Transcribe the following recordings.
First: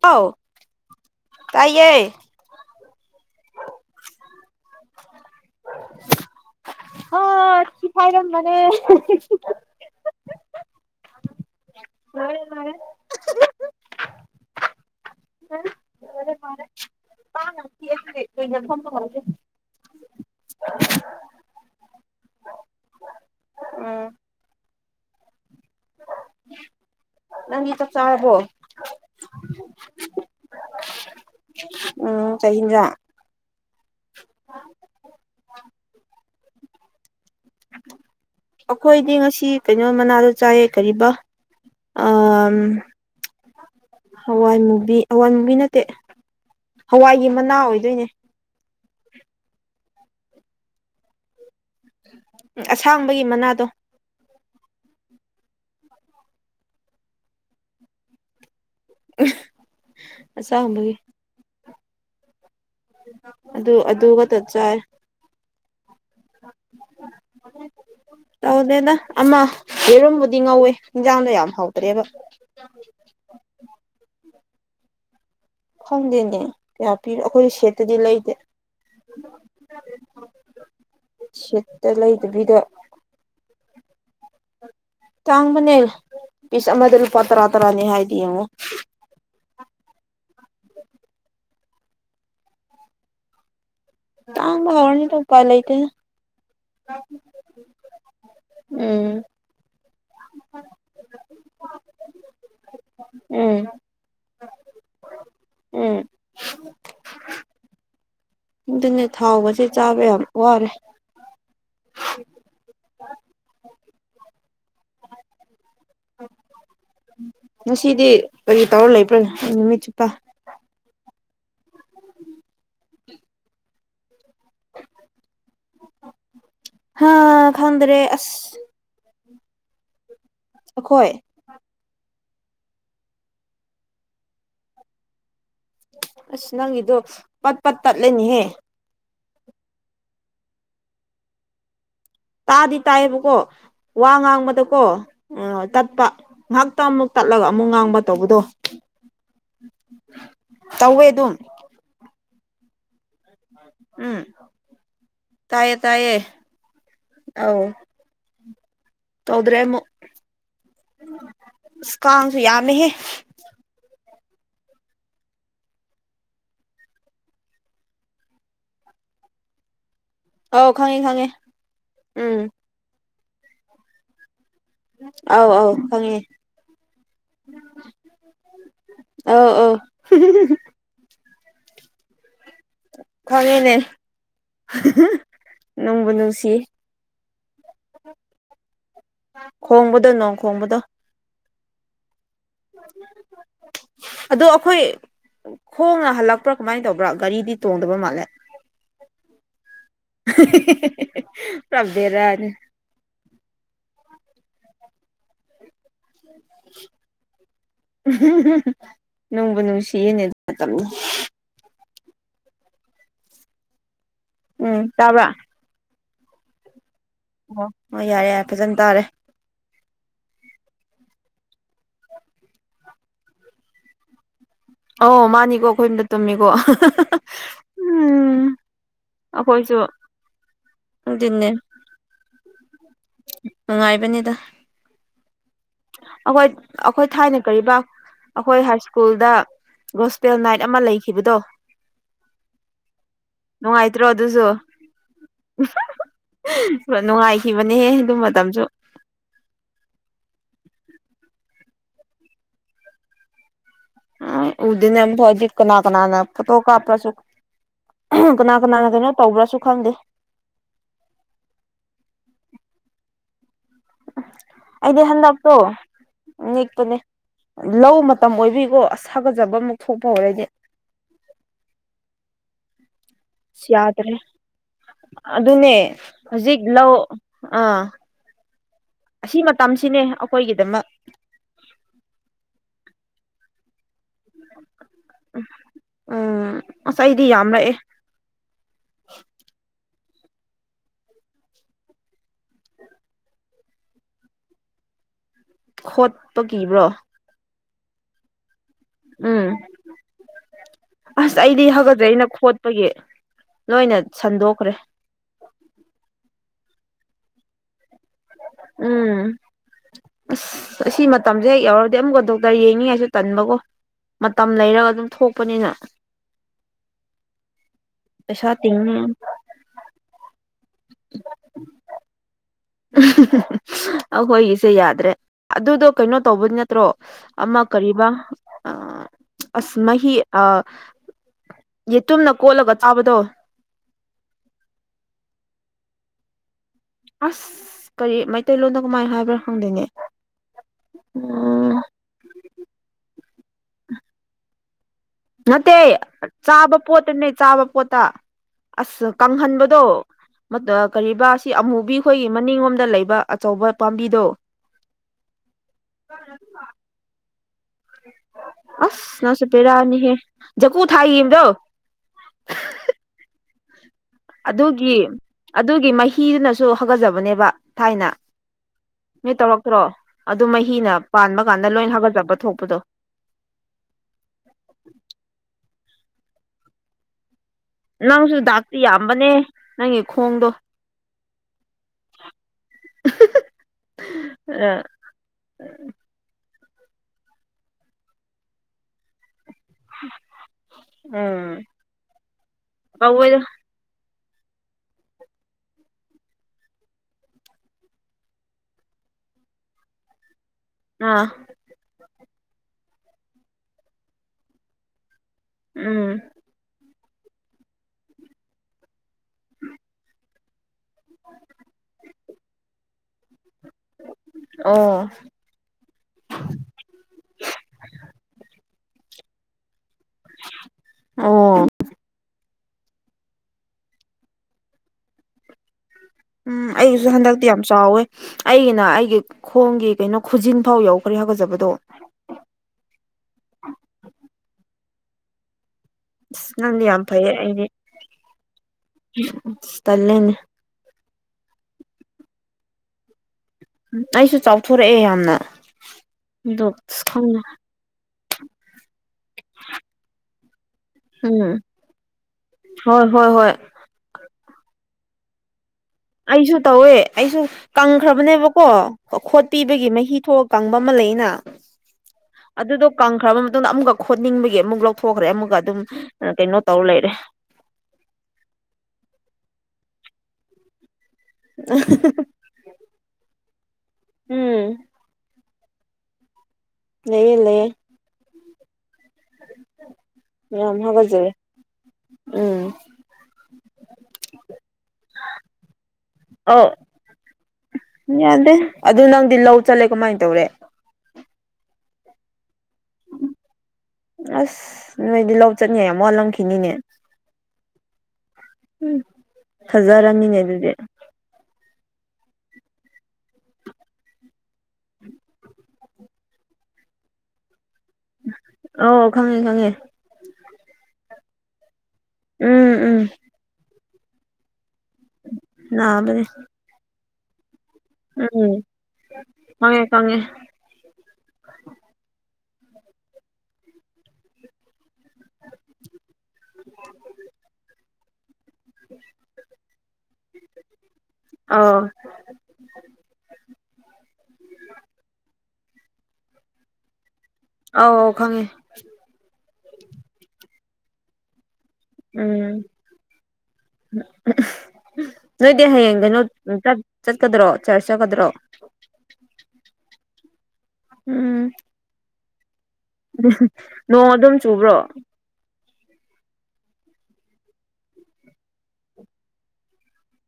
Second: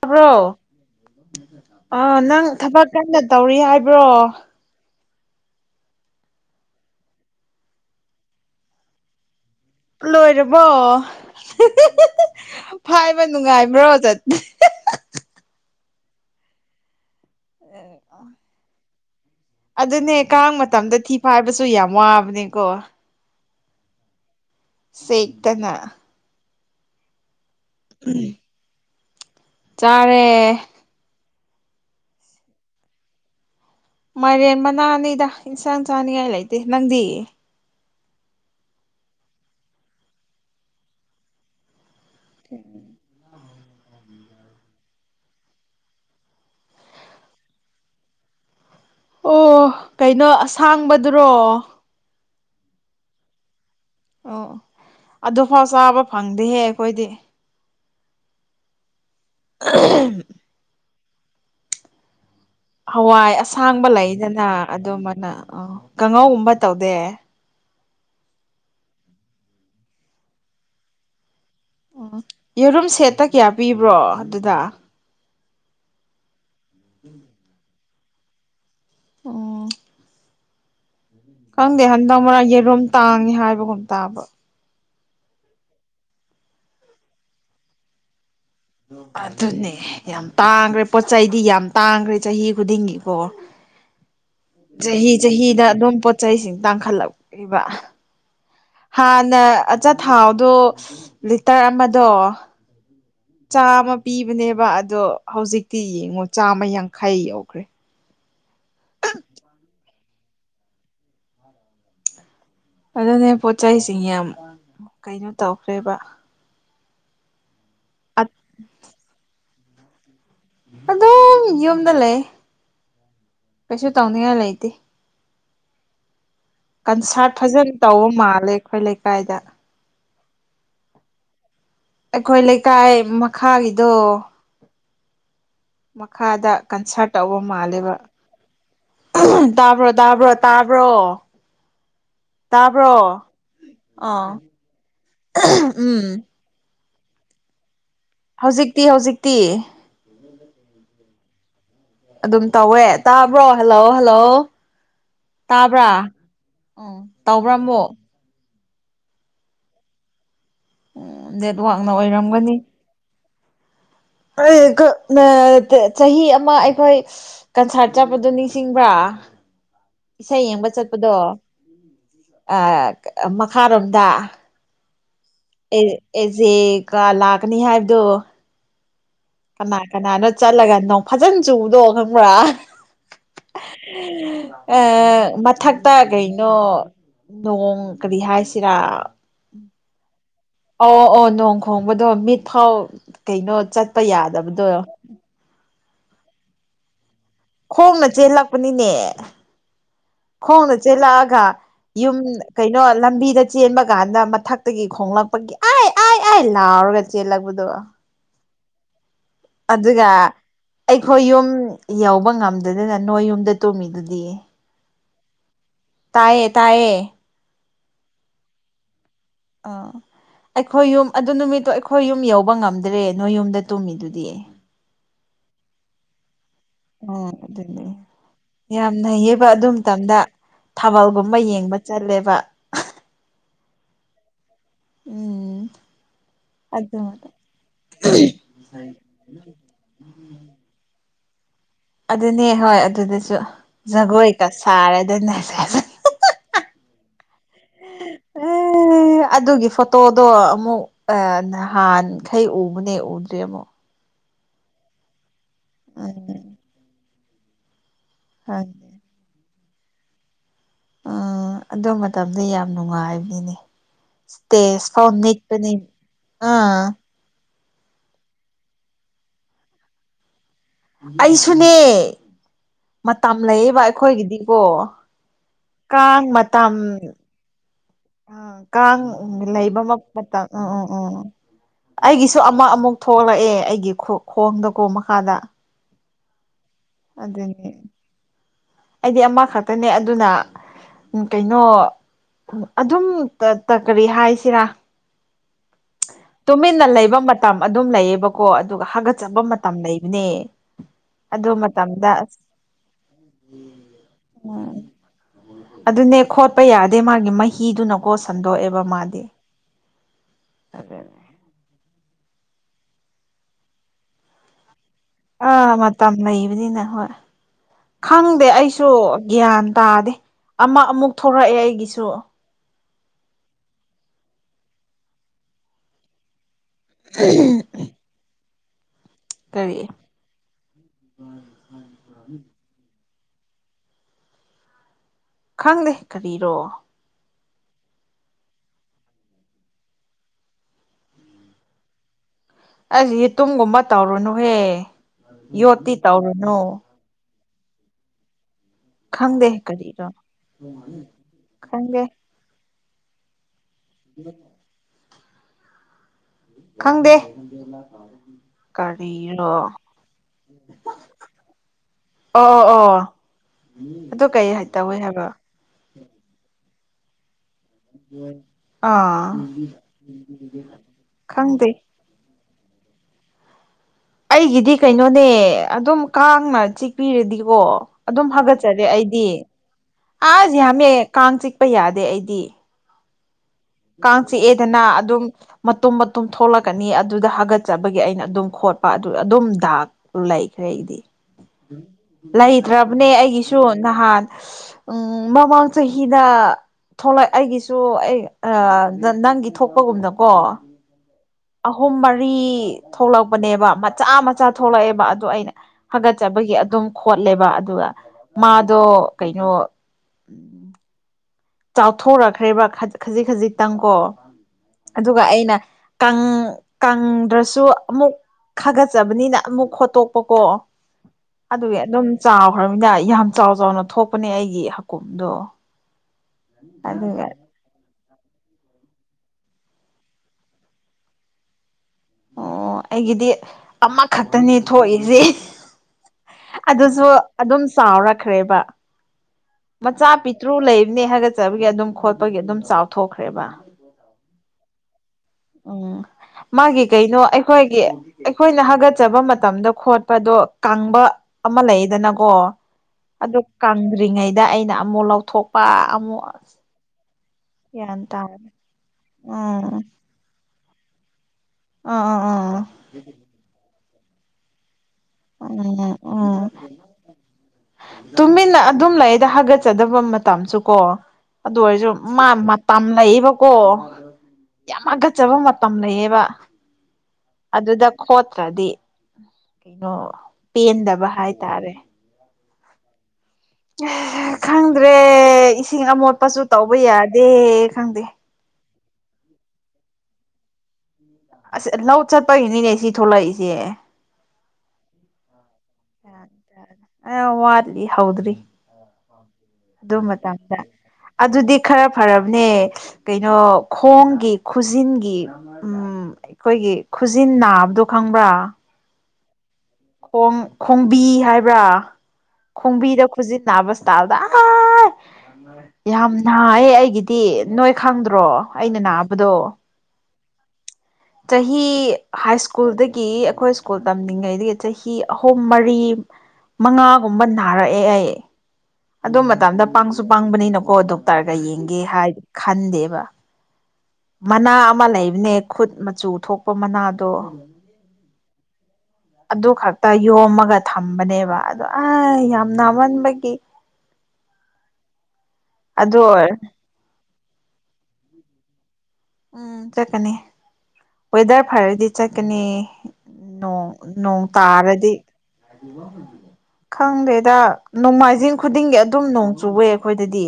ꯇꯥꯕ꯭ꯔꯣ ꯑꯥꯎ ꯇꯥꯏꯌꯦ ꯑ ꯅꯪ ꯊꯕꯛ ꯀꯟꯅ ꯇꯧꯔꯤ ꯍꯥꯏꯕ꯭ꯔꯣ ꯍꯥ ꯊꯤ ꯐꯥꯏꯔꯝꯕꯅꯦ ꯂꯣꯏꯔꯕꯣ ꯂꯣꯏꯔꯦ ꯂꯣꯏꯔꯦ ꯐꯥꯏꯕ ꯅꯨꯡꯉꯥꯏꯕ꯭ꯔꯣ ꯆꯠꯠꯇꯦ ꯑꯔꯦ ꯃꯥꯔ ꯇꯥ ꯅꯁꯤ [unintelligible] ꯑꯗꯨꯅꯦ ꯀꯥꯡ ꯃꯇꯝꯗ ꯊꯤ ꯐꯥꯏꯕꯁꯨ ꯌꯥꯝ ꯋꯥꯕꯅꯦꯀꯣ ꯎꯝ ꯁꯦꯡꯗꯅ ꯅꯪꯗꯤ ꯆꯥꯛ ꯆꯥꯔꯕꯣ ꯆꯥꯔꯦ ꯎꯝ ꯆꯍꯤꯖ ꯃꯥꯏꯔꯦꯟ ꯃꯅꯥꯅꯤꯗ ꯏꯟꯁꯥꯡ ꯆꯥꯅꯤꯡꯉꯥꯏ ꯂꯩꯇꯦ ꯅꯪꯗꯤ ꯑꯩꯈꯣꯏꯗꯤ ꯉꯁꯤ ꯀꯩꯅꯣ ꯃꯅꯥꯗꯣ ꯆꯥꯏꯌꯦ ꯀꯔꯤꯕ ꯎꯝ ꯍꯋꯥꯏꯃꯨꯕꯤ ꯍꯋꯥꯏꯃꯨꯕꯤ ꯅꯠꯇꯦ ꯍꯋꯥꯏꯒꯤ ꯃꯅꯥ ꯑꯣꯏꯗꯣꯏꯅꯦ ꯑꯣ ꯀꯩꯅꯣ ꯑꯁꯥꯡꯕꯗꯨꯔꯣ ꯎ ꯑꯁꯥꯡꯕꯒꯤ ꯃꯅꯥꯗꯣ ꯑꯣ ꯑꯗꯨꯐꯥꯎ ꯆꯥꯕ ꯐꯪꯗꯦꯍꯦ ꯑꯩꯈꯣꯏꯗꯤ ꯑꯁꯕꯒꯒꯤ ꯍꯋꯥꯏ ꯑꯗꯨ ꯑꯁꯥꯡꯕ ꯑꯗꯨꯒꯇ ꯂꯩꯗꯅ ꯆꯥꯏ ꯑꯗꯨꯝꯕꯅ ꯑꯣ ꯀꯥꯡꯉꯧꯒꯨꯝꯕ ꯇꯧꯗꯦ ꯇꯧꯗꯦꯗ ꯑꯃ ꯌꯦꯔꯨꯝꯕꯨꯗꯤ ꯉꯧꯋꯦ ꯏꯟꯖꯥꯡꯗ ꯌꯥꯝ ꯍꯥꯎꯇ꯭ꯔꯦꯕ ꯎꯝ ꯌꯦꯔꯨꯝ ꯁꯦꯠꯇ ꯀꯌꯥ ꯄꯤꯕ꯭ꯔꯣ ꯑꯗꯨꯗ ꯈꯪꯗꯦꯅꯦ ꯀꯌꯥ ꯄꯤꯔ ꯑꯩꯈꯣꯏꯒꯤ ꯁꯦꯠꯇꯗꯤ ꯂꯩꯇꯦ ꯑꯣ ꯈꯪꯗꯦ ꯁꯦꯠꯇ ꯍꯟꯗꯛ ꯃꯔꯥꯡ ꯂꯩꯗꯕꯤꯗ ꯌꯦꯔꯨꯝ ꯇꯥꯡꯉꯦ ꯍꯥꯏꯕꯒꯨꯝ ꯇꯥꯕ ꯆꯥꯡꯕꯅꯦ ꯄꯤꯁ ꯑꯃꯗ ꯂꯨꯄꯥ ꯇꯔꯥ ꯇꯔꯥꯅꯤ ꯍꯥꯏꯗꯤ ꯌꯦꯡꯉꯣ ꯑꯗꯨꯅꯦ ꯌꯥꯝ ꯇꯥꯡꯈ꯭ꯔꯦ ꯄꯣꯠ ꯆꯩꯗꯤ ꯌꯥꯝ ꯇꯥꯡꯈ꯭ꯔꯦ ꯆꯍꯤ ꯈꯨꯗꯤꯡꯒꯤꯀꯣ ꯇꯥꯡꯕ ꯆꯍꯤ ꯍꯧꯔꯅꯤꯗ ꯎꯄꯥꯏ ꯆꯍꯤꯗ ꯂꯩꯇꯦꯅ ꯑꯗꯨꯝ ꯄꯣꯠꯁꯤꯡ ꯇꯥꯡꯈꯠꯂꯛꯏꯕ ꯎꯝ ꯍꯥꯟꯅ ꯑꯆꯥꯊꯥꯎꯗꯣ ꯂꯤꯇꯔ ꯑꯃꯗꯣ ꯎꯝ ꯆꯥꯃ ꯄꯤꯕꯅꯦꯕ ꯑꯗꯣ ꯍꯧꯖꯤꯛꯇꯤ ꯎꯝ ꯌꯦꯡꯉꯣ ꯆꯥꯃ ꯌꯥꯡꯈꯩ ꯌꯧꯈ꯭ꯔꯦ ꯑꯗꯨꯅꯦ ꯊꯥꯎꯕꯁꯦ ꯆꯥꯕ ꯌꯥꯝ ꯋꯥꯔꯦ ꯑꯗꯨꯅꯦ ꯄꯣꯠ ꯆꯩꯁꯤꯡ ꯌꯥꯝ ꯀꯩꯅꯣ ꯇꯧꯈ꯭ꯔꯦꯕ ꯉꯁꯤꯗꯤ ꯀꯩ ꯇꯧꯔ ꯂꯩꯕ꯭ꯔꯅ ꯑꯩ ꯅꯨꯃꯤꯠ ꯆꯨꯞꯄ ꯑꯗꯨꯝ ꯌꯨꯝꯗ ꯂꯩ ꯀꯩꯁꯨ ꯇꯧꯅꯤꯡꯉꯥꯏ ꯂꯩꯇꯦ ꯍꯥ ꯀꯟꯁꯥꯔꯠ ꯐꯖꯅ ꯈꯪꯗ꯭ꯔꯦ ꯇꯧꯕ ꯃꯥꯜꯂꯦ ꯑꯁ ꯑꯩꯈꯣꯏ ꯂꯩꯀꯥꯏꯗ ꯑꯩꯈꯣꯏ ꯑꯩꯈꯣꯏ ꯂꯩꯀꯥꯏ ꯃꯈꯥꯒꯤꯗꯣ ꯑꯁ ꯃꯈꯥꯗ ꯅꯪꯒꯤꯗꯣ ꯀꯟꯁꯥꯔꯠ ꯇꯧꯕ ꯄꯠ ꯄꯠ ꯃꯥꯜꯂꯦꯕ ꯇꯠꯂꯅꯤꯍꯦ ꯇꯥꯕ꯭ꯔꯣ ꯇꯥꯕ꯭ꯔꯣ ꯇꯥꯕ꯭ꯔꯣ ꯇꯥꯗꯤ ꯇꯥꯕ꯭ꯔꯣ ꯇꯥꯏꯌꯦꯕꯀꯣ ꯋꯥ ꯑꯥ ꯉꯥꯡꯕꯗꯀꯣ ꯎꯝ ꯇꯠꯄ ꯉꯥꯏꯍꯥꯛ ꯑꯃꯨꯛ ꯇꯠꯂꯒ ꯑꯃꯨꯛ ꯉꯥꯡꯕ ꯇꯧꯕꯗꯣ ꯍꯧꯖꯤꯛꯇꯤ ꯍꯧꯖꯤꯛꯇꯤ ꯇꯧꯋꯦ ꯑꯗꯨꯝ ꯑꯗꯨꯝ ꯇꯧꯋꯦ ꯇꯥꯕ꯭ꯔꯣ ꯍꯜꯂꯣ ꯍꯜꯂꯣ ꯎꯝ ꯇꯥꯏꯌꯦ ꯇꯥꯕ꯭ꯔꯥ ꯇꯥꯏꯌꯦ ꯎꯝ ꯇꯕ꯭ꯔꯥ ꯑꯧ ꯑꯃꯕꯨꯛ ꯇꯧꯗ꯭ꯔꯦ ꯑꯃꯨꯛ ꯎꯝ ꯅꯦꯠꯋꯥꯛꯅ ꯑ ꯀꯥꯡꯁꯨ ꯑꯣꯏꯔꯝꯒꯅꯤ ꯌꯥꯝꯃꯦꯍꯦ ꯆꯍꯤ ꯑꯃ ꯑꯩꯈꯣꯏ ꯀꯟꯁꯥꯔꯠ ꯆꯠꯄꯗꯨꯣ ꯅꯤꯡꯁꯤꯡꯕ꯭ꯔꯥ ꯏꯁꯩ ꯌꯦꯡꯕ ꯑꯧ ꯈꯪꯉꯦ ꯆꯠꯄꯗꯣ ꯈꯪꯉꯦ ꯎꯝ ꯑ ꯃꯈꯥꯔꯣꯝꯗ ꯑꯧ ꯑꯧ ꯑꯦ ꯈꯪꯉꯦ ꯑꯦꯁꯦ ꯀ ꯂꯥꯛꯀꯅꯤ ꯍꯥꯏꯕꯗꯣ ꯑꯧ ꯑꯧ ꯀꯅꯥ ꯀꯅꯥꯅꯣ ꯆꯠꯂꯒ ꯅꯪ ꯐꯖꯅ ꯆꯨꯕꯗꯣ ꯈꯪꯕ꯭ꯔꯥ ꯈꯪꯉꯦꯅꯦ ꯑ ꯃꯊꯛꯇ ꯅꯨꯡꯕꯨ ꯀꯩꯅꯣ ꯅꯨꯡꯁꯤ ꯅꯣꯡ ꯀꯔꯤ ꯍꯥꯏꯁꯤꯔꯥ ꯈꯣꯡꯕꯗꯨ ꯅꯣꯡ ꯈꯣꯡꯕꯗꯣ ꯑꯣ ꯑꯣ ꯅꯣꯡ ꯈꯣꯡꯕꯗꯣ ꯃꯤꯠ ꯐꯥꯎ ꯀꯩꯅꯣ ꯆꯠꯄ ꯑꯗꯣ ꯌꯥꯗꯕꯗꯔꯣ ꯑꯩꯈꯣꯏ ꯈꯣꯡꯅ ꯍꯜꯂꯛꯄ꯭ꯔꯥ ꯀꯃꯥꯏꯅ ꯇꯧꯕ꯭ꯔꯥ ꯒꯥꯔꯤꯗꯤ ꯇꯣꯡꯗꯕ ꯈꯣꯡꯅ ꯃꯥꯜꯂꯦ ꯆꯦꯜꯂꯛꯄꯅꯤꯅꯦ ꯈꯣꯡꯗ ꯆꯦꯜꯂꯛꯑꯒ ꯄꯨꯔꯥ ꯌꯨꯝ ꯕꯦꯔꯥꯅꯤ ꯀꯩꯅꯣ ꯂꯝꯕꯤꯗ ꯆꯦꯟꯕ ꯀꯥꯟꯗ ꯃꯊꯛꯇꯒꯤ ꯈꯣꯡꯂꯛꯄꯒꯤ ꯑ ꯑꯥꯏ ꯑ ꯂꯥꯎꯔꯒ ꯆꯦꯜꯂꯛꯄꯗꯣ ꯅꯨꯡꯕꯨ ꯑꯗꯨꯒ ꯅꯨꯡꯁꯤꯌꯦꯅꯦ ꯑꯗꯨ ꯃꯇꯝꯗꯣ ꯑꯩꯈꯣꯏ ꯌꯨꯝ ꯌꯧꯕ ꯉꯝꯗꯗꯅ ꯅꯣꯏ ꯌꯨꯝꯗ ꯇꯨꯝꯃꯤꯗꯨꯗ ꯎꯝ ꯇꯕ ꯇꯌꯦ ꯇꯥꯌꯦ ꯑꯣ ꯍꯣꯏ ꯌꯥꯔꯦ ꯌꯥꯔꯦ ꯐꯖꯅ ꯇꯥꯔꯦ ꯑꯩꯈꯣꯏ ꯌꯨꯝ ꯑꯗꯨ ꯅꯨꯃꯤꯠꯇꯣ ꯑꯩꯈꯣꯏ ꯌꯨꯝ ꯌꯧꯕ ꯉꯝꯗ꯭ꯔꯦ ꯅꯣꯏ ꯌꯨꯝꯗ ꯇꯨꯝꯃꯤꯗꯨꯗꯤ ꯑꯣ ꯃꯥꯅꯤꯀꯣ ꯑꯩꯈꯣꯏꯗ ꯇꯨꯝꯅꯤꯀꯣ ꯎꯝ ꯌꯥꯝꯅ ꯍꯩꯌꯦꯕ ꯑꯗꯨ ꯑꯩꯈꯣꯏꯁꯨ ꯃꯇꯝꯗ ꯊꯥꯕꯜꯒꯨꯝꯕ ꯑꯗꯨꯅꯦ ꯌꯦꯡꯕ ꯆꯜꯂꯦꯕ ꯅꯨꯡꯉꯥꯏꯕꯅꯤꯗ ꯎꯝ ꯑꯩꯈꯣꯏ ꯑꯗꯨ ꯑꯩꯈꯣꯏ ꯊꯥꯏꯅ ꯀꯔꯤꯕ ꯑꯩꯈꯣꯏ ꯍꯥꯏ ꯁ꯭ꯀꯨꯜꯗ ꯇꯦꯜ ꯅꯥꯏꯠ ꯑꯃ ꯂꯩꯈꯤꯕꯗꯣ ꯑꯗꯨꯅꯦ ꯍꯣꯏ ꯑꯗꯨꯗꯁꯨ ꯅꯨꯡꯉꯥꯏꯇ꯭ꯔꯣ ꯖꯒꯣꯏꯀ ꯁꯥꯔꯦ ꯑꯗꯨꯅꯦ ꯎ ꯃꯅꯦ ꯑꯦ ꯑꯗꯨꯒꯤ ꯐ ꯇꯣꯗꯣ ꯑꯃꯨꯛ ꯅꯍꯥꯟꯈꯩ ꯎꯕꯅꯦ ꯎꯗ꯭ꯔꯤ ꯑꯃꯨꯛ ꯑ ꯑꯣꯗꯅ ꯊꯛꯅꯥ ꯀꯅꯥꯅ ꯎꯝ ꯄꯊꯣ ꯀꯁꯨ ꯀꯅꯥ ꯈꯪꯗꯦ ꯀꯅꯥꯅ ꯀꯩꯅꯣ ꯇꯧꯕ꯭ꯔꯥꯁꯨ ꯈꯪꯗꯦ ꯎꯝ ꯑꯗꯨ ꯃꯇꯝꯗ ꯌꯥꯝ ꯅꯨꯡꯉꯥꯏꯕꯅꯤꯅꯦ ꯁ ꯑꯩꯗꯤ ꯐꯥꯎ ꯍꯟꯗꯛꯇꯣ ꯑꯥ ꯅꯤꯛꯄꯅꯦ ꯂꯧ ꯃꯇꯝ ꯑꯣꯏꯕꯤꯀꯣ ꯁꯥꯒꯖꯕ ꯑꯃꯨꯛ ꯊꯣꯛꯄ ꯍꯧꯔꯗꯤ ꯑꯩꯁꯨꯅꯦ ꯃꯇꯝ ꯑꯁ ꯂꯩꯌꯦꯕ ꯌꯥꯗ꯭ꯔꯦ ꯑꯩꯈꯣꯏꯒꯤꯗꯤꯀꯣ ꯑꯗꯨꯅꯦ ꯀꯥꯡ ꯍꯧꯖꯤꯛ ꯃꯇꯝ ꯂꯧ ꯑꯥ ꯎ ꯀꯥꯡ ꯑꯁꯤ ꯃꯇꯝꯁꯤꯅꯦ ꯂꯩꯕꯃꯛ ꯃꯇꯝ ꯎꯝ ꯎꯝ ꯑꯩꯈꯣꯏꯒꯤꯗꯃꯛ ꯎꯝ ꯑꯩꯒꯤꯁꯨ ꯑꯃꯨꯛ ꯑꯃꯨꯛ ꯊꯣꯛꯂꯛꯑꯦ ꯑꯩꯒꯤ ꯈꯣꯡꯗꯀꯣ ꯃꯈꯥꯗ ꯎꯝ ꯉꯁꯥꯏ ꯑꯩꯗꯤ ꯑꯗꯨꯅꯤ ꯌꯥꯝꯂꯛꯑꯦ ꯈꯛꯇꯅꯦ ꯑꯗꯨꯅ ꯀꯩꯅꯣ ꯑꯗꯨꯝ ꯀꯔꯤ ꯍꯥꯏꯁꯤꯔꯥ ꯈꯣꯠꯄ ꯀꯤꯕ꯭ꯔꯣ ꯇꯨꯃꯤꯟꯅ ꯂꯩꯕ ꯃꯇꯝ ꯑꯗꯨꯝ ꯂꯩꯌꯦꯕꯀꯣ ꯑꯗꯨꯒ ꯍꯥꯒꯠꯆꯕ ꯎꯝ ꯃꯇꯝ ꯂꯩꯕꯅꯦ ꯑꯁ ꯑꯗꯨ ꯑꯩꯗꯤ ꯍꯧꯒꯠꯗ꯭ꯔꯦ ꯃꯇꯝꯗ ꯑꯩꯅ ꯑꯁ ꯈꯣꯠꯄꯒꯤ ꯂꯣꯏꯅ ꯎꯝ ꯁꯟꯗꯣꯛꯈ꯭ꯔꯦ ꯑꯗꯨꯅꯦ ꯈꯣꯠꯄ ꯌꯥꯗꯦ ꯃꯥꯒꯤ ꯃꯍꯤꯗꯨꯅꯀꯣ ꯁꯟꯗꯣꯛꯑꯦꯕ ꯃꯥꯗꯤ ꯎꯝ ꯑꯁ ꯑꯁꯤ ꯃꯇꯝꯁꯦ ꯍꯦꯛ ꯌꯥꯎꯔꯗꯤ ꯑꯃꯨꯛꯀꯗꯧ ꯗ ꯌꯦꯡꯅꯤꯡꯉꯥꯏꯁꯨ ꯇꯟꯕꯀꯣ ꯃꯇꯝ ꯂꯩꯔꯒ ꯑꯗꯨꯝ ꯊꯣꯛꯄꯅꯤꯅ ꯑꯥ ꯃꯇꯝ ꯂꯩꯕꯅꯤꯅꯦ ꯍꯣꯏ ꯈꯪꯗꯦ ꯄꯩꯁꯥ ꯑꯩꯁꯨ ꯇꯤꯡꯉꯦ ꯒ꯭ꯌꯥꯟ ꯇꯥꯗꯦ ꯑꯃꯛ ꯑꯃꯨꯛ ꯊꯣꯔꯛꯑꯦ ꯑꯩꯒꯤꯁꯨ ꯑꯩꯈꯣꯏꯒꯤꯁꯦ ꯌꯥꯗ꯭ꯔꯦ ꯑꯗꯨꯗꯣ ꯀꯩꯅꯣ ꯇꯧꯕ ꯅꯠꯇ ꯅꯠꯇ꯭ꯔꯣ ꯑꯃ ꯀꯔꯤꯕ ꯑꯥ ꯑꯁ ꯀꯔꯤ ꯃꯍꯤ ꯌꯦꯇꯨꯝꯅ ꯀꯣꯠꯂꯒ ꯆꯥꯕꯗꯣ ꯈꯪꯗꯦ ꯀꯔꯤꯔꯣ ꯑꯁ ꯀꯔꯤ ꯃꯩꯇꯩꯂꯣꯟꯗ ꯀꯃꯥꯏꯅ ꯍꯥꯏꯕ꯭ꯔꯥ ꯈꯪꯗꯦ ꯎꯝ ꯇꯨꯝꯒꯨꯝꯕ ꯇꯧꯔꯨꯅꯨꯍꯦ ꯅꯠꯇꯦ ꯌꯣꯠꯇꯤ ꯇꯧꯔꯨꯅꯨ ꯆꯥꯕ ꯄꯣꯠꯇꯅꯦ ꯆꯥꯕ ꯄꯣꯠꯇ ꯑꯁ ꯈꯪꯗꯦ ꯀꯪꯍꯟꯕꯗꯣ ꯀꯔꯤꯔꯣ ꯀꯕꯥ ꯁꯤ ꯑꯃꯨꯕꯤ ꯈꯪꯗꯦ ꯑꯩꯈꯣꯏꯒꯤ ꯃꯅꯤꯡꯂꯣꯝꯗ ꯂꯩꯕ ꯑꯆꯧꯕ ꯄꯥꯝꯕꯤꯗꯣ [inaudible] ꯈꯪꯗꯦ ꯑꯁ ꯀꯔꯤꯔꯣ ꯅꯁꯨꯄꯦꯔꯥꯅꯤꯍꯦ ꯖ ꯀꯨ ꯊꯥꯏ ꯌꯦꯡꯒꯦꯔꯣ ꯑꯣ ꯑꯣ ꯑꯣ ꯑꯗꯨ ꯀꯩ ꯇꯧꯋꯦ ꯑꯗꯨꯒꯤ ꯍꯥꯏꯕ ꯑꯗꯨꯒꯤ ꯃꯍꯤꯗꯨꯅꯁꯨ ꯍꯧꯒꯠꯆꯕꯅꯦꯕ ꯊꯥꯏꯅ ꯅ ꯑꯥ ꯇꯧꯔꯛꯇ꯭ꯔꯣ ꯑꯗꯨ ꯃꯍꯤꯅ ꯄꯥꯟꯕ ꯀꯥꯟꯗ ꯈꯪꯗꯦ ꯂꯣꯏ ꯍꯥꯒꯠꯆꯄ ꯊꯣꯛꯄ ꯄꯨꯗꯣ ꯑꯩꯒꯤꯗꯤ ꯀꯩꯅꯣꯅꯦ ꯑꯗꯨꯝ ꯀꯥꯡꯅ ꯆꯤꯛꯄꯤꯔꯗꯤ ꯑꯣ ꯑꯗꯨꯝ ꯅꯪꯁꯨ ꯗꯥꯛꯇꯤ ꯍꯥꯒꯠꯆꯔꯦ ꯑꯩꯗꯤ ꯌꯥꯝꯕꯅꯦ ꯅꯪꯒꯤ ꯈꯣꯡꯗꯣ ꯑꯁ ꯌꯥꯝꯃꯦ ꯀꯥꯡ ꯆꯤꯛꯄ ꯌꯥꯗꯦ ꯑꯩꯗꯤ ꯀꯥꯡ ꯆꯤꯛꯑꯦꯗꯅ ꯑꯗꯨꯝ ꯃꯇꯨꯝ ꯃꯇꯨꯝ ꯊꯣꯛꯂꯜꯛ ꯍꯥꯀꯅꯤ ꯑꯗꯨꯗ ꯍꯥꯒꯠꯆꯕꯒꯤ ꯑꯩꯅ ꯑꯗꯨꯝ ꯈꯣꯠꯄ ꯑꯗꯨ ꯑꯗꯨꯝ ꯇꯥꯛ ꯂꯩꯈ꯭ꯔꯦ ꯑꯩꯗꯤ ꯎꯝ ꯂꯩꯇ꯭ꯔꯕꯅꯦ ꯀꯧꯋꯦꯗ ꯑꯩꯒꯤꯁꯨ ꯅꯍꯥꯟ ꯎꯝ ꯃꯃꯥꯡ ꯆꯍꯤꯗ ꯊꯣꯛꯂꯛ ꯑꯩꯒꯤꯁꯨ ꯑꯩ ꯑ ꯅꯪꯒꯤ ꯊꯣꯛꯄꯒꯨꯝꯅꯀꯣ ꯑꯥ ꯑꯍꯨꯝ ꯃꯔꯤ ꯊꯣꯛꯂꯛꯄꯅꯦꯕ ꯃꯆꯥ ꯃꯆꯥ ꯊꯣꯛꯂꯛꯑꯦꯕ ꯑꯩꯅ ꯎꯝ ꯐꯒꯠꯆꯕꯒꯤ ꯑꯗꯨꯝ ꯈꯣꯠꯂꯦꯕ ꯑꯗꯨꯒ ꯃꯥꯗꯣ ꯀꯩꯅꯣ ꯆꯥꯎꯊꯣꯔꯛꯈ꯭ꯔꯦꯕ꯭ꯔ ꯈꯖꯤꯛ ꯈꯖꯤꯛꯇꯪꯀꯣ ꯑꯣ ꯑꯗꯨꯒ ꯑꯩꯅ ꯀꯪꯗ꯭ꯔꯁꯨ ꯑꯃꯨꯛ ꯈꯥꯒꯠ ꯆꯆꯕꯅꯤꯅ ꯑꯃꯨꯛ ꯈꯣꯠꯇꯣꯛꯄꯀꯣ ꯑꯣ ꯑꯗꯨꯒꯤ ꯑꯗꯨꯝ ꯆꯥꯎ ꯑꯣꯏꯔꯕꯃꯤꯅ ꯌꯥꯝ ꯆꯥꯎ ꯆꯥꯎꯅ ꯊꯣꯛꯄꯅꯦ ꯑꯩꯒꯤ ꯍꯀꯨꯝꯗꯣ ꯎꯝ ꯑꯩꯁꯨ ꯑꯗꯨꯒ ꯍꯟꯗꯛꯇꯤ ꯌꯥꯝ ꯆꯥꯎꯋꯦ ꯑꯩꯒꯤꯅ ꯑꯩꯒꯤ ꯈꯣꯡꯒꯤ ꯀꯩꯅꯣ ꯈꯨꯖꯤꯟ ꯐꯥꯎ ꯌꯧ ꯈꯔ ꯍꯧꯒꯠꯆꯕꯗꯣ ꯑꯣ ꯑꯩꯒꯤꯗꯤ ꯑꯃꯈꯛꯇꯅꯤ ꯊꯣꯛꯏꯁꯤꯦ ꯑꯁ ꯅꯪꯗꯤ ꯌꯥꯝ ꯑꯗꯨꯁꯨ ꯐꯩꯌꯦ ꯑꯗꯨꯝ ꯑꯩꯗꯤ ꯆꯥꯎꯔꯛꯈ꯭ꯔꯦꯕ ꯑꯁ ꯃꯆꯥ ꯇꯜꯂꯦꯅꯦ ꯄꯤꯇ꯭ꯔꯨ ꯂꯩꯕꯅꯦ ꯍꯥꯏꯒꯠꯆꯕꯒꯤ ꯑꯗꯨꯝ ꯈꯣꯠꯄꯒꯤ ꯑꯗꯨꯝ ꯆꯥꯎꯊꯣꯛꯈ꯭ꯔꯦꯕ ꯑꯩꯁꯨ ꯆꯥꯎꯊꯣꯔꯛꯑꯦ ꯌꯥꯝꯅ ꯎꯝ ꯑꯗꯣ ꯃꯥꯒꯤ ꯑꯁ ꯀꯩꯅꯣ ꯈꯪꯗꯦ ꯑꯩꯈꯣꯏꯒꯤ ꯑꯩꯈꯣꯏꯅ ꯍꯥꯒꯠꯆꯕ ꯃꯇꯝꯗ ꯈꯣꯠꯄꯗꯣ ꯀꯪꯕ ꯎꯝ ꯑꯃ ꯂꯩꯌꯦꯗꯅꯀꯣ ꯍꯣꯏ ꯍꯣꯏ ꯑꯗꯨ ꯍꯣꯏ ꯀꯪꯗ꯭ꯔꯤꯉꯩꯗ ꯑꯩꯅ ꯃꯣꯜꯂꯧꯊꯣꯛꯄ ꯑꯩꯁꯨ ꯇꯧꯋꯦ ꯑꯩꯁꯨ ꯇꯥꯔꯦ ꯀꯪꯈ꯭ꯔꯕꯅꯦꯕꯀꯣ ꯈꯣꯠ ꯎꯝ ꯄꯤꯕꯒꯤ ꯃꯍꯤ ꯊꯣꯛ ꯀꯪꯕ ꯑꯃ ꯂꯩꯅ ꯎꯝ ꯎꯝ ꯎꯝ ꯑꯗꯨꯗꯣ ꯀꯪꯈ꯭ꯔꯕ ꯃꯇꯨꯡꯗ ꯑꯃꯨꯛꯀꯛ ꯍꯣꯠꯅꯤꯡꯕꯒꯤ ꯑꯃꯨꯛ ꯂꯧ ꯊꯣꯛꯈ꯭ꯔꯦ ꯑꯃꯒ ꯑꯗꯨꯝ ꯎꯝ ꯎꯝ ꯎꯝ ꯀꯩꯅꯣ ꯇꯧꯔ ꯂꯩꯔꯦ ꯇꯨꯃꯤꯟꯅ ꯑꯗꯨꯝ ꯂꯩꯗ ꯍꯥꯒꯠꯆꯗꯕ ꯃꯇꯝꯁꯨ ꯀꯣ ꯑꯗꯨ ꯑꯣꯏꯔꯁꯨ ꯃꯥ ꯃꯇꯝ ꯂꯩꯌꯦꯕꯀꯣ ꯎꯝ ꯌꯥꯝ ꯃꯒꯠꯆꯕ ꯃꯇꯝ ꯂꯩꯌꯦꯕ ꯂꯩꯌꯦ ꯂꯩꯌꯦ ꯑꯗꯨꯗ ꯈꯣꯠꯇ꯭ꯔꯗꯤ ꯀꯩꯅꯣ ꯌꯥꯝ ꯄꯦꯟꯗꯕ ꯍꯥꯒꯠꯆꯔꯦ ꯍꯥꯏꯇꯥꯔꯦ ꯎꯝ ꯈꯪꯗ꯭ꯔꯦ ꯏꯁꯤꯡ ꯑꯃꯣꯠꯄꯁꯨ ꯑꯧ ꯇꯧꯕ ꯌꯥꯗꯦ ꯈꯪꯗꯦ ꯌꯥꯗꯦ ꯑꯗꯨ ꯅꯪꯗꯤ ꯂꯧ ꯆꯠꯂꯦ ꯀꯃꯥꯏꯅ ꯇꯧꯔꯦ ꯑꯁ ꯂꯧ ꯆꯠꯄꯒꯤꯅꯤꯅꯦ ꯁꯤ ꯊꯣꯛꯂꯛꯏꯁꯦ ꯑꯁ ꯅꯣꯏꯗꯤ ꯂꯧ ꯆꯠꯅꯤꯉ ꯌꯥꯝ ꯋꯥꯜꯂꯝꯈꯤꯅꯤꯅꯦ ꯑ ꯋꯥꯠꯂꯤ ꯍꯧꯗ꯭ꯔꯤ ꯑꯗꯨ ꯐꯖꯔꯅꯤꯅꯦ ꯃꯇꯝꯗ ꯑꯗꯨꯗꯤ ꯑꯗꯨꯗꯤ ꯈꯔ ꯐꯔꯕꯅꯦ ꯀꯩꯅꯣ ꯈꯣꯡꯒꯤ ꯈꯨꯖꯤꯟꯒꯤ ꯎꯝ ꯎ ꯑꯩꯈꯣꯏꯒꯤ ꯈꯨꯖꯤꯟ ꯅꯥꯕꯗꯣ ꯈꯪꯕ꯭ꯔꯥ ꯑꯧ ꯈꯪꯉꯦ ꯈꯪꯉꯦ ꯈꯣꯡ ꯈꯣꯡꯕꯤ ꯍꯥꯏꯕ꯭ꯔꯥ ꯎꯝ ꯎꯝ ꯈꯣꯡꯕꯤꯗ ꯈꯨꯖꯤ ꯅꯥꯕ ꯍꯇꯥꯗ ꯑꯥꯏ ꯌꯥꯝ ꯅꯥꯕꯅꯦ ꯅꯥꯌꯦ ꯑꯩꯒꯤꯗꯤ ꯅꯣꯏ ꯈꯪꯗ꯭ꯔꯣ ꯎꯝ ꯑꯩꯅ ꯅꯥꯕꯗꯣ ꯈꯪꯉꯦ ꯈꯪꯉꯦ ꯆꯍꯤ ꯆꯍꯤ ꯍꯥꯏ ꯁꯀꯨꯜ ꯁ꯭ꯀꯨꯜꯗꯒꯤ ꯑꯩꯈꯣꯏ ꯁ꯭ꯀꯨꯜ ꯇꯝꯂꯤꯉꯩꯗꯒꯤ ꯆꯍꯤ ꯑꯍꯨꯝ ꯃꯔꯤ ꯃꯉꯥꯒꯨꯝꯕ ꯅꯥꯔꯛꯑꯦ ꯑꯩ ꯑꯗꯨ ꯃꯇꯝꯗ ꯄꯥꯡꯁꯨ ꯄꯥꯡꯕꯅꯤꯅꯀꯣ ꯗꯣꯛꯇꯔꯒ ꯌꯦꯡꯒꯦ ꯑꯧ ꯍꯥꯏ ꯈꯟꯗꯦꯕ ꯃꯅꯥ ꯑꯃ ꯂꯩꯕꯅꯦ ꯈꯨꯠ ꯃꯆꯨ ꯊꯣꯛꯄ ꯃꯅꯥꯗꯣ ꯑ ꯈꯪꯉꯦ ꯑꯗꯨ ꯈꯛꯇ ꯌꯣꯝꯃꯒ ꯊꯝꯕꯅꯦꯕ ꯑꯗꯨ ꯑꯩ ꯌꯥꯝ ꯅꯥꯃꯟꯕꯒꯤ ꯅꯣꯏꯗꯦ ꯍꯥꯏ ꯑꯗꯨ ꯅꯣꯏ ꯑꯣꯏꯔ ꯆꯠꯀꯗ꯭ꯔꯣ ꯆꯔ ꯆ ꯀꯗ꯭ꯔꯣ ꯎꯝ ꯆꯠꯀꯅꯤ ꯋꯦꯗꯔ ꯐꯔꯗꯤ ꯆꯠꯀꯅꯤ ꯅꯣꯡ ꯅꯣꯡ ꯑꯗꯨꯝ ꯆꯨꯕ꯭ꯔꯣ ꯇꯥꯔꯗꯤ ꯈꯪꯗꯦꯗ ꯅꯣꯡꯃꯥꯏꯖꯤꯡ ꯈꯨꯗꯤꯡꯒꯤ ꯑꯗꯨꯝ ꯅꯣꯡ ꯆꯨꯕꯦ ꯑꯩꯈꯣꯏꯗꯗꯤ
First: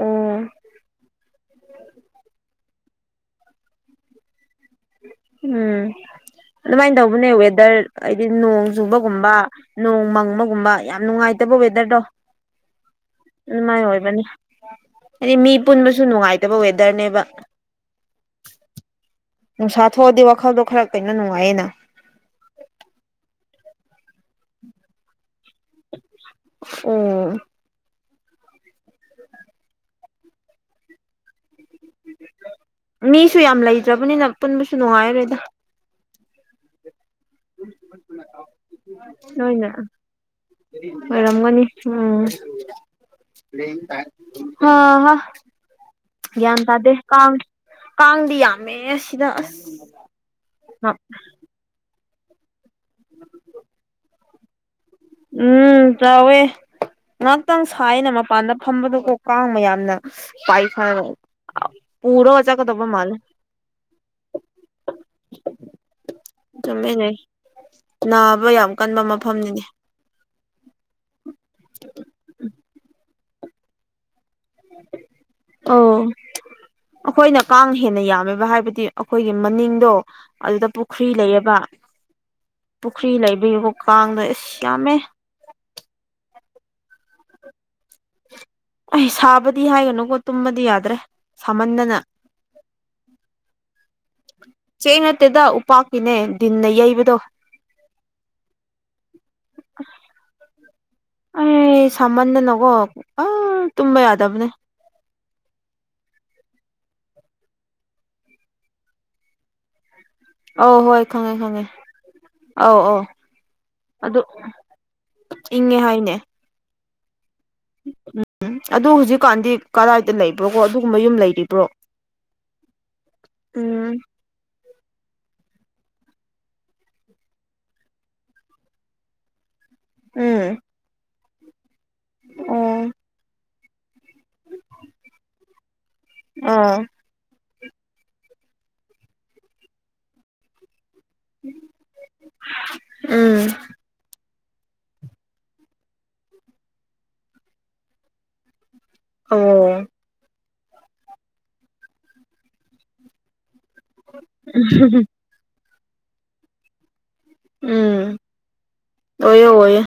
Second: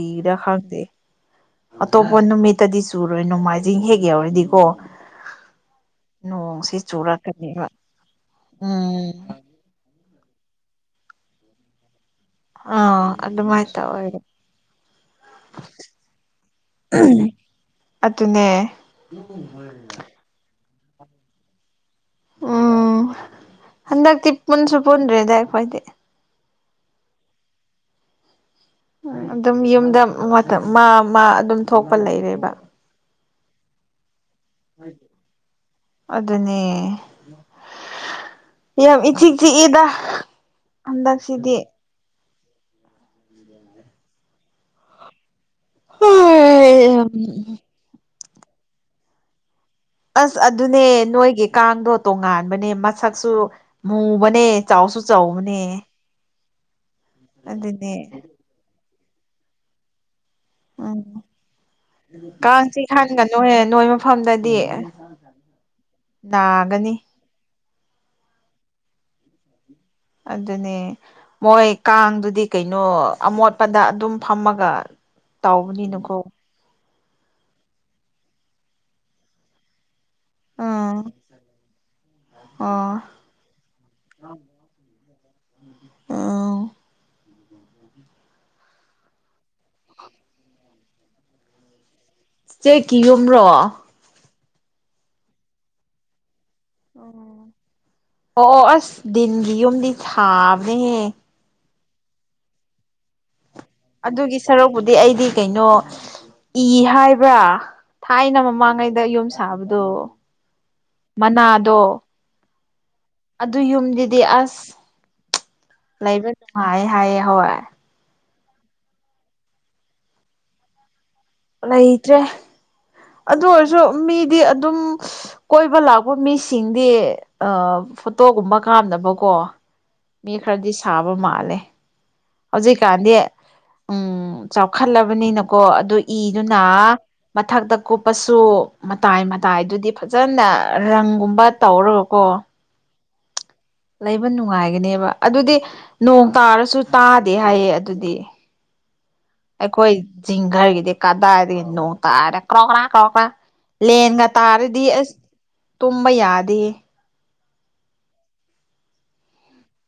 ꯑꯣ ꯈꯪꯗ ꯑꯇꯣꯞꯄ ꯅꯨꯃꯤꯠꯇꯗꯤ ꯆꯨꯔꯣꯏ ꯅꯣꯡꯃꯥꯏꯖꯤꯡ ꯍꯦꯛ ꯌꯎꯔꯗꯤꯀꯣ ꯎꯝ ꯑꯗꯨꯃꯥꯏꯅ ꯇꯧꯕꯅꯦ ꯆꯨꯔꯛꯀꯅꯦꯕ ꯋꯦꯗꯔ ꯍꯥꯏꯗꯤ ꯅꯣꯡ ꯎꯝ ꯆꯨꯕꯒꯨꯝꯕ ꯅꯣꯡ ꯕꯒꯨꯝꯕ ꯌꯥꯝ ꯅꯨꯡꯉꯥꯏꯇꯕ ꯋꯦꯗꯔꯗꯣ ꯑꯥ ꯑꯗꯨꯃꯥꯏ ꯇ ꯑꯗꯨꯃꯥꯏꯅ ꯑꯣꯏꯔꯦ ꯑꯣꯏꯕꯅꯤ ꯍꯥꯏꯗꯤ ꯃꯤ ꯄꯨꯟꯕꯁꯨ ꯅꯨꯡꯉꯥꯏꯇꯕ ꯋꯦꯗꯔꯅꯦꯕ ꯑꯗꯨꯅꯦ ꯅꯨꯡꯁꯥ ꯊꯣꯛꯑꯗꯤ ꯋꯥꯈꯜꯗꯣ ꯈꯔ ꯀꯩꯅ ꯅꯨꯡꯉꯥꯏꯌꯦꯅ ꯎꯝ ꯍꯟꯗꯒ ꯇꯤꯞ ꯃꯟꯁꯨꯄꯟ꯭ꯔꯔꯤ ꯗꯥꯏꯋꯥꯥꯏꯗꯤꯦ ꯑꯣ ꯑꯗꯨꯝ ꯌꯨꯝꯗ ꯃꯥ ꯃꯥ ꯑꯗꯨꯝ ꯊꯣꯛꯄ ꯂꯩꯔꯦꯕ ꯃꯤꯁꯨ ꯌꯥꯝ ꯂꯩꯇ꯭ꯔꯕꯅꯤꯅ ꯄꯨꯟꯕꯁꯨ ꯅꯨꯡꯉꯥꯏꯔꯣꯏꯗ ꯑꯗꯨꯅꯦ ꯌꯥꯝ ꯏꯆꯤꯛ ꯅꯣꯏꯅ ꯆꯤꯛꯏꯗ ꯍꯟꯗꯛꯁꯤꯗꯤ ꯑ ꯒ꯭ꯌꯥꯟ ꯇꯥꯗꯦ ꯀꯥꯡ ꯀꯥꯡꯗꯤ ꯌꯥꯝꯃꯦ ꯁꯤꯗ ꯑꯁ ꯑꯁ ꯑꯗꯨꯅꯦ ꯅꯣꯏꯒꯤ ꯀꯥꯡꯗꯣ ꯇꯣꯉꯥꯟꯕꯅꯦ ꯃꯁꯛꯁꯨ ꯃꯨꯕꯅꯦ ꯆꯥꯎꯁꯨ ꯆꯥꯎꯕꯅꯦ ꯎꯝ ꯆꯥꯎꯋꯦ ꯉꯍꯥꯛꯇꯪ ꯑꯗꯨꯅꯦ ꯁꯥꯏꯅ ꯃꯄꯥꯟꯗ ꯐꯝꯕꯗꯨꯣ ꯀꯣꯛ ꯀꯥꯡꯕ ꯌꯥꯝꯅ ꯄꯥꯏ ꯐꯅꯕ ꯀꯥꯡꯁꯤ ꯈꯟꯒꯅꯨꯍꯦ ꯅꯣꯏ ꯃꯐꯝꯗꯗꯤ ꯆꯨꯝꯃꯦ ꯅꯥꯒꯅꯤ ꯂꯩ ꯅꯥꯕ ꯌꯥꯝ ꯀꯟꯕ ꯃꯐꯝꯅꯤꯅꯦ ꯑꯗꯨꯅꯦ ꯃꯣꯏ ꯀꯥꯡꯗꯨꯗꯤ ꯀꯩꯅꯣ ꯑꯃꯣꯠꯄꯗ ꯑꯗꯨꯝ ꯐꯝꯃꯒ ꯑꯧ ꯇꯧꯕꯅꯤꯅꯀꯣ ꯑꯩꯈꯣꯏꯅ ꯀꯥꯡ ꯍꯦꯟꯅ ꯌꯥꯝꯃꯦꯕ ꯍꯥꯏꯕꯗꯤ ꯑꯩꯈꯣꯏꯒꯤ ꯃꯅꯤꯡꯗꯣ ꯑꯗꯨꯗ ꯑꯥ ꯄꯨꯈ꯭ꯔꯤ ꯂꯩꯌꯦꯕ ꯑꯣ ꯄꯨꯈ꯭ꯔꯤ ꯂꯩꯕꯤꯔꯤꯕ ꯀꯥꯡꯗꯣ ꯑꯦ ꯌꯥꯝꯃꯦ ꯑꯥ ꯑꯩ ꯁꯥꯕꯗꯤ ꯍꯥꯏꯒꯅꯨꯀꯣ ꯇꯨꯝꯕꯗꯤ ꯌꯥꯗ꯭ꯔꯦ ꯁꯥꯃꯟꯗꯅ ꯆꯦ ꯀꯤ ꯌꯨꯝ꯭ꯔꯣ ꯆ ꯆꯩꯅꯠꯇꯗ ꯎꯄꯥꯥꯀꯤꯅꯦ ꯑꯣ ꯑꯣ ꯑꯣ ꯑꯁ ꯗꯤꯟꯒꯤ ꯌꯨꯝꯗꯤ ꯁꯥꯕꯅꯦꯍꯦ ꯁꯃꯥꯟ ꯅꯒꯣ ꯑ ꯇꯨꯝꯕ ꯑꯗꯨꯒꯤ ꯌꯥꯗꯕꯅꯦ ꯁꯔꯨꯛꯄꯨꯗꯤ ꯑꯩꯗꯤ ꯀꯩꯅꯣ ꯏ ꯍꯥꯏꯕ꯭ꯔꯥ ꯊꯥꯏꯅ ꯃꯃꯥꯡꯉꯩꯗ ꯌꯨꯝ ꯁꯥꯕꯗꯣ ꯑꯧ ꯍꯣꯏ ꯈꯪꯉꯦ ꯈꯪꯉꯦ ꯃꯅꯥꯗꯣ ꯑꯧ ꯑꯧ ꯑꯗꯨ ꯑꯗꯨ ꯌꯨꯝꯗꯤꯗꯤ ꯑꯁ ꯂꯩꯕ ꯅꯨꯡꯉꯥꯏ ꯍꯥꯏꯌꯦ ꯍꯣꯏ ꯎꯝ ꯑꯗꯨ ꯍꯧꯖꯤꯛꯀꯥꯟꯗꯤ ꯀꯗꯥꯏꯗ ꯂꯩꯕ꯭ꯔꯣ ꯀꯣ ꯑꯗꯨꯒꯨꯝꯕ ꯌꯨꯝ ꯂꯩ ꯂꯩꯇ꯭ꯔꯦ ꯑꯗꯨ ꯑꯣꯏꯔꯁꯨ ꯎꯝ ꯃꯤꯗꯤ ꯑꯗꯨꯝ ꯀꯣꯏꯕ ꯂꯥꯛꯄ ꯃꯤꯁꯤꯡꯗꯤ ꯑ ꯐꯣꯇꯣꯒꯨꯝꯕ ꯀꯥꯝꯅꯕꯀꯣ ꯃꯤ ꯎꯝ ꯈꯔꯗꯤ ꯁꯥꯕ ꯃꯥꯜꯂꯦ ꯑꯣ ꯍꯧꯖꯤꯛꯀꯥꯟꯗꯤ ꯎꯝ ꯆꯥꯎꯈꯠꯂꯕꯅꯤꯅꯀꯣ ꯑꯗꯨ ꯏꯗꯨꯅ ꯑꯥ ꯃꯊꯛꯇ ꯀꯨꯞꯄꯁꯨ ꯃꯇꯥꯏ ꯃꯇꯥꯏꯗꯨꯗꯤ ꯐꯖꯅ ꯔꯪꯒꯨꯝꯕ ꯇꯧꯔꯣꯀꯣ ꯎꯝ ꯂꯩꯕ ꯅꯨꯡꯉꯥꯏꯒꯅꯦꯕ ꯑꯗꯨꯗꯤ ꯅꯣꯡ ꯇꯥꯔꯁꯨ ꯇꯥꯗꯦ ꯍꯥꯏꯌꯦ ꯑꯗꯨꯗꯤ [inaudible] ꯑꯣ ꯑꯩꯈꯣꯏ ꯖꯤꯡꯒꯔꯒꯤꯗꯤ ꯀꯗꯥꯏꯗꯒꯤ ꯅꯣꯡ ꯇꯥꯔꯦ ꯀ꯭ꯔꯀ꯭ꯔꯥ ꯀ꯭ꯔꯀ꯭ꯔꯥ ꯂꯦꯟꯒ ꯇꯥꯔꯗꯤ ꯑꯁ ꯇꯨꯝꯕ ꯌꯥꯗꯦ ꯎꯝ ꯑꯣ ꯑꯣꯏꯌꯦ